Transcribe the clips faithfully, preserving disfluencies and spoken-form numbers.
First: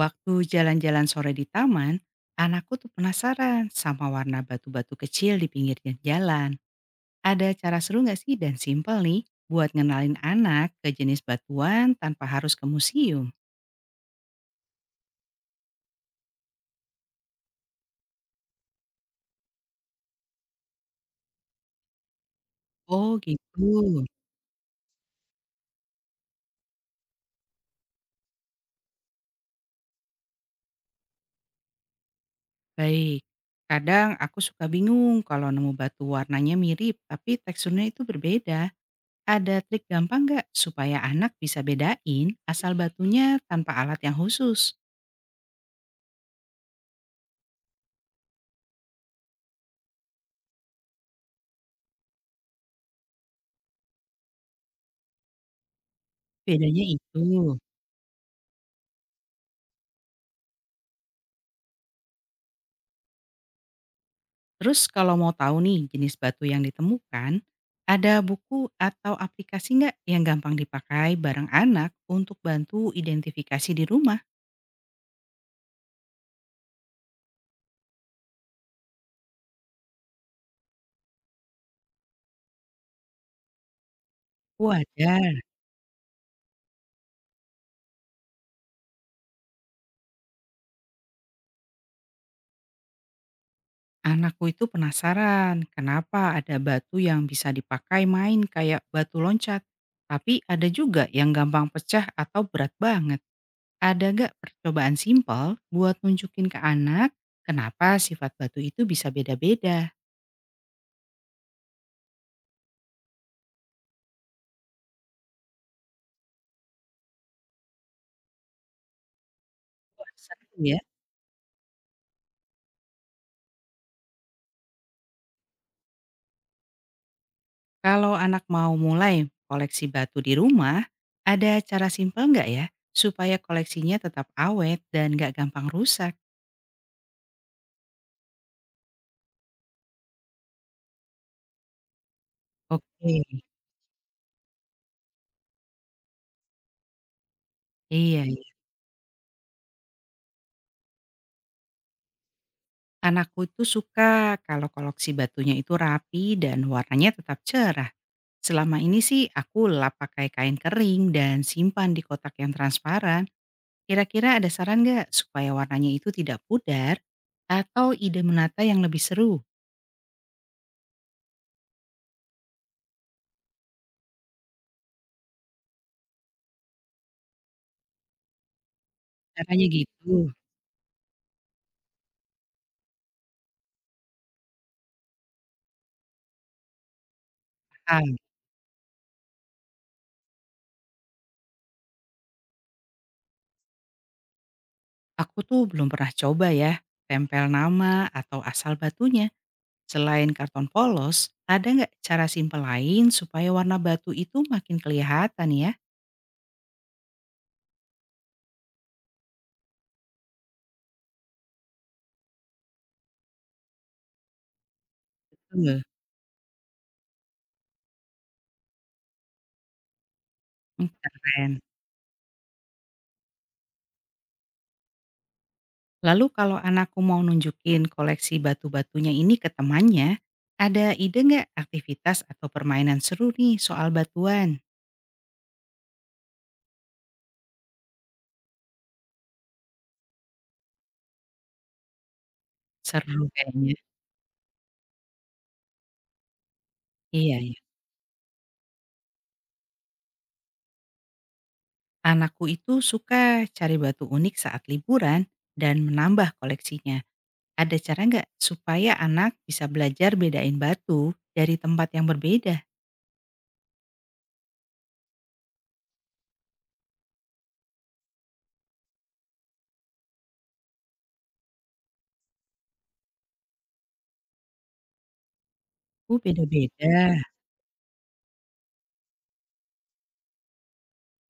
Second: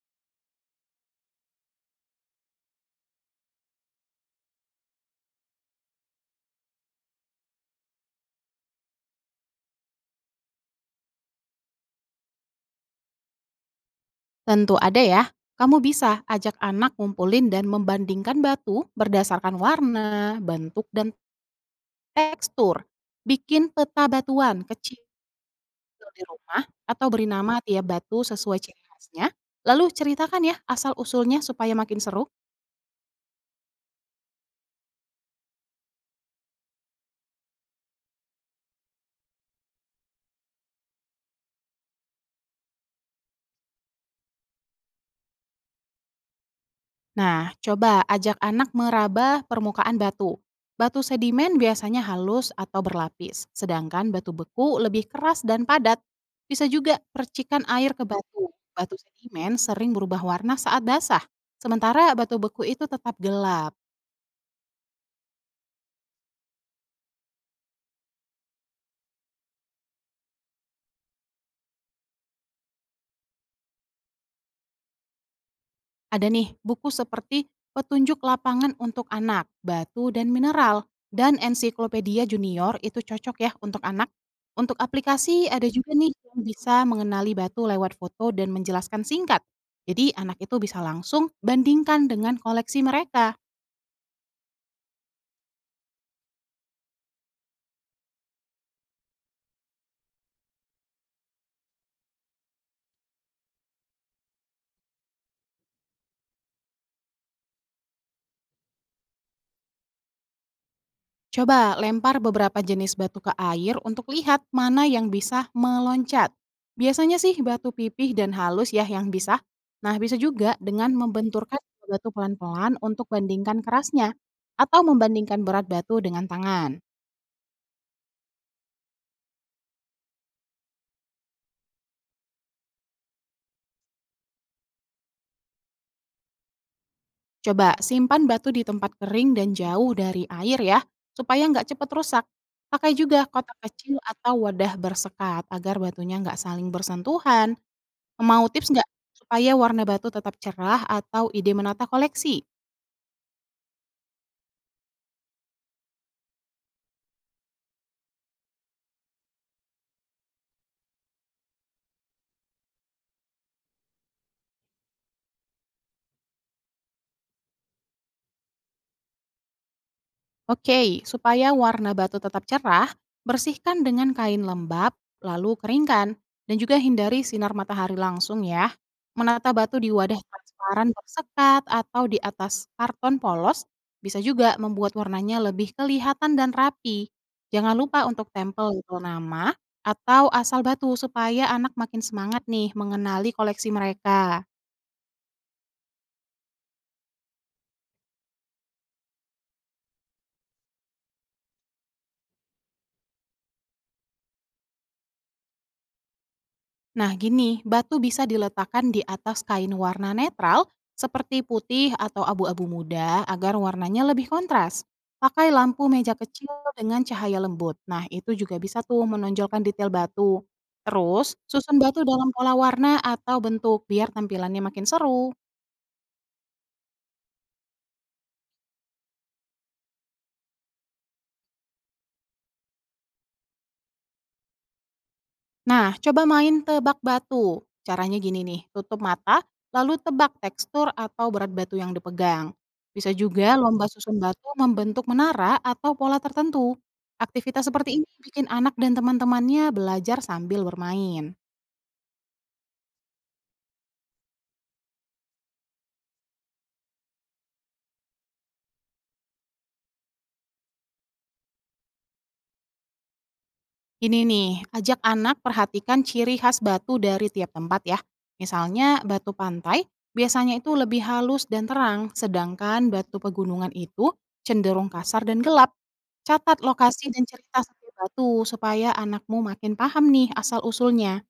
Waktu jalan-jalan sore di taman, anakku tuh penasaran sama warna batu-batu kecil di pinggir jalan. Ada cara seru nggak sih dan simpel nih buat ngenalin anak ke jenis batuan tanpa harus ke museum? Tentu ada ya. Kamu bisa ajak anak ngumpulin dan membandingkan batu berdasarkan warna, bentuk, dan tekstur. Oh Bikin peta gitu. batuan kecil di rumah atau beri nama tiap batu sesuai ciri khasnya. Lalu ceritakan ya asal-usulnya supaya makin seru. Baik. Kadang aku suka bingung kalau nemu batu warnanya mirip tapi teksturnya itu berbeda. Ada trik gampang nggak supaya anak bisa bedain asal batunya tanpa alat yang khusus? Nah, coba ajak anak meraba permukaan batu. Batu sedimen biasanya halus atau berlapis, sedangkan batu beku lebih keras dan padat. Bisa Bedanya juga itu. percikan air ke batu. Batu sedimen sering berubah warna saat basah, sementara batu beku itu tetap gelap. Terus kalau mau tahu nih jenis batu yang ditemukan, ada buku atau aplikasi nggak yang gampang dipakai bareng anak untuk bantu identifikasi di rumah? Ada nih buku seperti Petunjuk Lapangan untuk Anak, Batu dan Mineral, dan Ensiklopedia Junior itu cocok ya untuk anak. Untuk Wajar, aplikasi ada juga nih yang bisa mengenali batu lewat foto dan menjelaskan singkat. Jadi anak itu bisa langsung bandingkan dengan koleksi mereka. anakku itu penasaran kenapa ada batu yang bisa dipakai main kayak batu loncat. Tapi ada juga yang gampang pecah atau berat banget. Ada nggak percobaan simpel buat nunjukin ke anak kenapa sifat batu itu bisa beda-beda? Coba lempar beberapa jenis batu ke air untuk lihat mana yang bisa meloncat. Biasanya sih batu pipih dan halus ya yang bisa. Nah Wah, bisa seru juga ya. dengan membenturkan batu pelan-pelan untuk bandingkan kerasnya atau membandingkan berat batu dengan tangan. Kalau anak mau mulai koleksi batu di rumah, ada cara simpel nggak ya supaya koleksinya tetap awet dan nggak gampang rusak? Coba simpan batu di tempat kering dan jauh dari air ya supaya nggak cepat rusak. Pakai juga Oke, kotak kecil atau wadah bersekat agar batunya nggak saling bersentuhan. iya. Mau Iya. tips nggak? Supaya warna batu tetap cerah atau ide menata koleksi? Anakku itu suka kalau koleksi batunya itu rapi dan warnanya tetap cerah. Selama ini sih aku lap pakai kain kering dan simpan di kotak yang transparan. Kira-kira ada saran nggak supaya warnanya itu tidak pudar atau ide menata yang lebih seru? Oke, supaya warna batu tetap cerah, bersihkan dengan kain lembab, lalu keringkan, dan juga hindari sinar matahari langsung ya. Menata Caranya batu di wadah gitu. transparan bersekat atau di atas karton polos bisa juga membuat warnanya lebih kelihatan dan rapi. Jangan lupa untuk tempel label nama atau asal batu supaya anak makin semangat nih mengenali koleksi mereka. Aku tuh belum pernah coba ya, tempel nama atau asal batunya. Selain karton polos, ada nggak cara simpel lain supaya warna batu itu makin kelihatan ya? Nah, gini, batu bisa diletakkan di atas kain warna netral seperti putih atau abu-abu muda agar warnanya lebih kontras. Pakai Betul. lampu meja kecil dengan cahaya lembut. Nah, itu juga bisa tuh menonjolkan detail batu. Hmm, Terus, keren. susun batu dalam pola warna atau bentuk biar tampilannya makin seru. Lalu kalau anakku mau nunjukin koleksi batu-batunya ini ke temannya, ada ide nggak aktivitas atau permainan seru nih soal batuan? Nah, coba main tebak batu. Caranya gini nih, tutup mata, lalu tebak tekstur atau berat batu yang dipegang. Bisa Seru juga kayaknya. lomba susun batu membentuk menara atau pola tertentu. Iya, iya. Aktivitas seperti ini bikin anak dan teman-temannya belajar sambil bermain. Anakku itu suka cari batu unik saat liburan dan menambah koleksinya. Ada cara nggak supaya anak bisa belajar bedain batu dari tempat yang berbeda? Ini nih, ajak anak perhatikan ciri khas batu dari tiap tempat ya. Misalnya batu pantai biasanya itu lebih halus dan terang, sedangkan batu pegunungan itu cenderung kasar dan gelap. Oh, Catat lokasi beda-beda. dan cerita setiap batu supaya anakmu makin paham nih asal-usulnya.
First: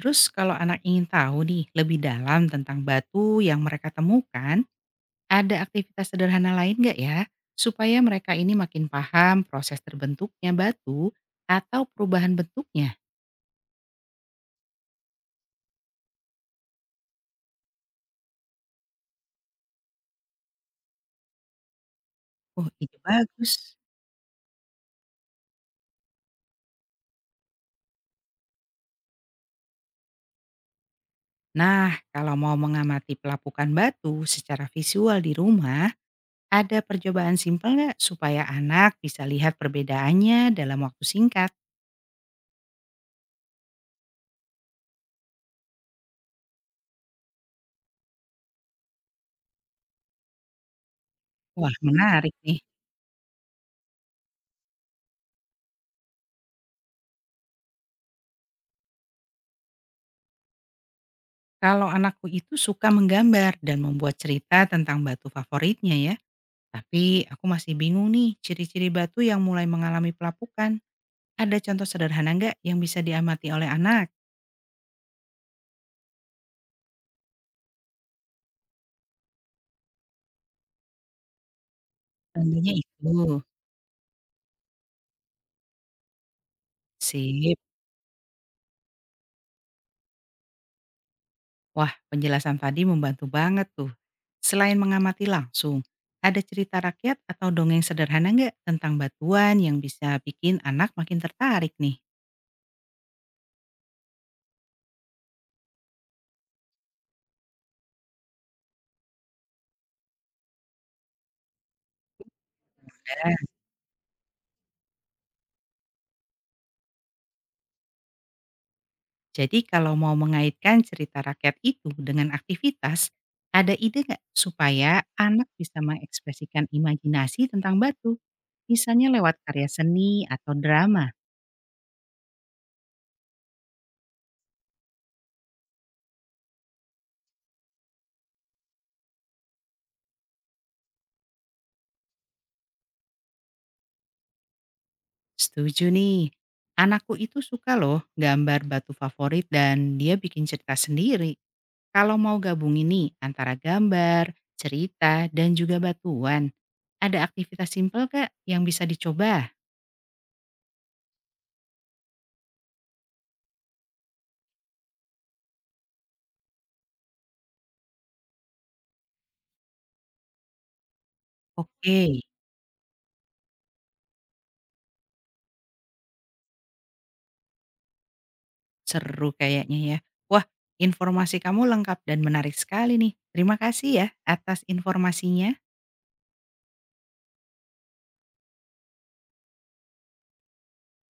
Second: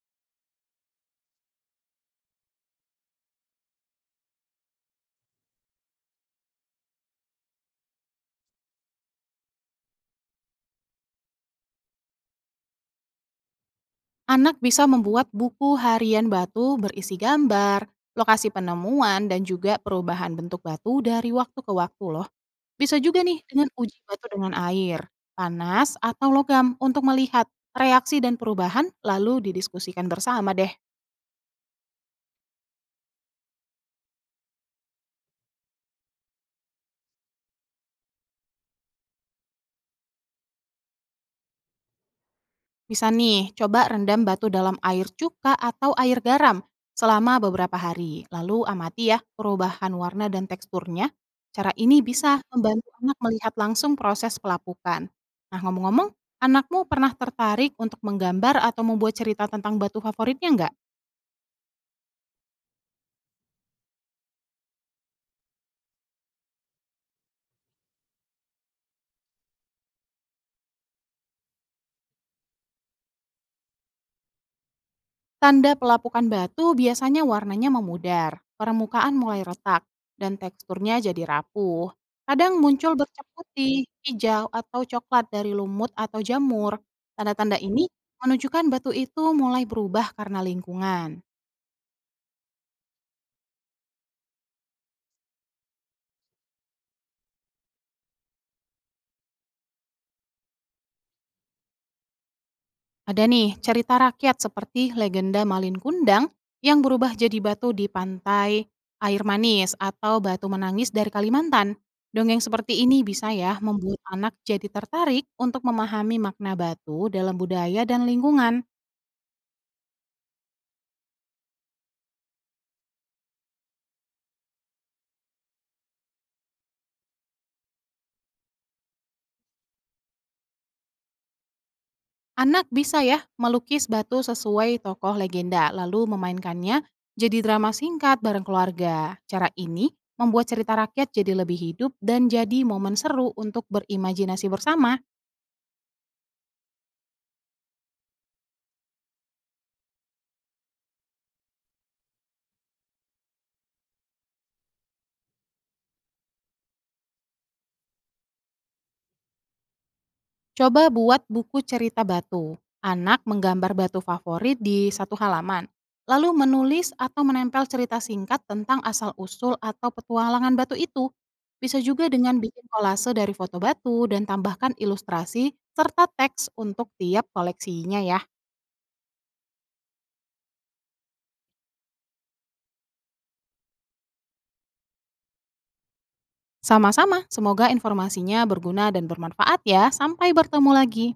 Terus kalau anak ingin tahu nih lebih dalam tentang batu yang mereka temukan, ada aktivitas sederhana lain nggak ya? Supaya mereka ini makin paham proses terbentuknya batu atau perubahan bentuknya. Anak bisa membuat buku harian batu berisi gambar, lokasi penemuan, dan juga perubahan bentuk batu dari waktu ke waktu loh. Oh, Bisa ide juga nih dengan bagus. uji batu dengan air, panas, atau logam untuk melihat reaksi dan perubahan lalu didiskusikan bersama deh. Nah, kalau mau mengamati pelapukan batu secara visual di rumah, ada percobaan simpel nggak supaya anak bisa lihat perbedaannya dalam waktu singkat? Bisa nih, coba rendam batu dalam air cuka atau air garam selama beberapa hari. Lalu amati ya perubahan warna dan teksturnya. Cara Wah, ini menarik bisa nih. membantu anak melihat langsung proses pelapukan. Nah ngomong-ngomong, anakmu pernah tertarik untuk menggambar atau membuat cerita tentang batu favoritnya nggak? Kalau anakku itu suka menggambar dan membuat cerita tentang batu favoritnya ya. Tapi aku masih bingung nih ciri-ciri batu yang mulai mengalami pelapukan. Ada contoh sederhana nggak yang bisa diamati oleh anak? Tanda pelapukan batu biasanya warnanya memudar, permukaan mulai retak, dan teksturnya jadi rapuh. Kadang Tandanya muncul itu. bercak putih, hijau, atau coklat dari lumut atau jamur. Tanda-tanda Sip. ini menunjukkan batu itu mulai berubah karena lingkungan. Wah, penjelasan tadi membantu banget tuh. Selain mengamati langsung, ada cerita rakyat atau dongeng sederhana nggak tentang batuan yang bisa bikin anak makin tertarik nih? Ada nih cerita rakyat seperti legenda Malin Kundang yang berubah jadi batu di pantai air manis atau batu menangis dari Kalimantan. Dongeng seperti ini bisa Ada. ya membuat anak jadi tertarik untuk memahami makna batu dalam budaya dan lingkungan. Jadi kalau mau mengaitkan cerita rakyat itu dengan aktivitas, ada ide nggak supaya anak bisa mengekspresikan imajinasi tentang batu, misalnya lewat karya seni atau drama? Anak bisa ya melukis batu sesuai tokoh legenda lalu memainkannya jadi drama singkat bareng keluarga. Cara ini membuat cerita rakyat jadi lebih hidup dan jadi momen seru untuk berimajinasi bersama. Setuju nih. Anakku itu suka loh gambar batu favorit dan dia bikin cerita sendiri. Kalau mau gabung ini antara gambar, cerita, dan juga batuan, ada aktivitas simpel Kak yang bisa dicoba? Coba buat buku cerita batu. Anak menggambar batu favorit di satu halaman, lalu menulis atau menempel cerita singkat tentang asal-usul atau petualangan batu itu. Bisa Oke, juga dengan bikin kolase dari foto batu dan tambahkan ilustrasi serta teks untuk tiap koleksinya ya. seru kayaknya ya. Wah, informasi kamu lengkap dan menarik sekali nih. Terima kasih ya atas informasinya. Sama-sama, semoga informasinya berguna dan bermanfaat ya. Sampai bertemu lagi.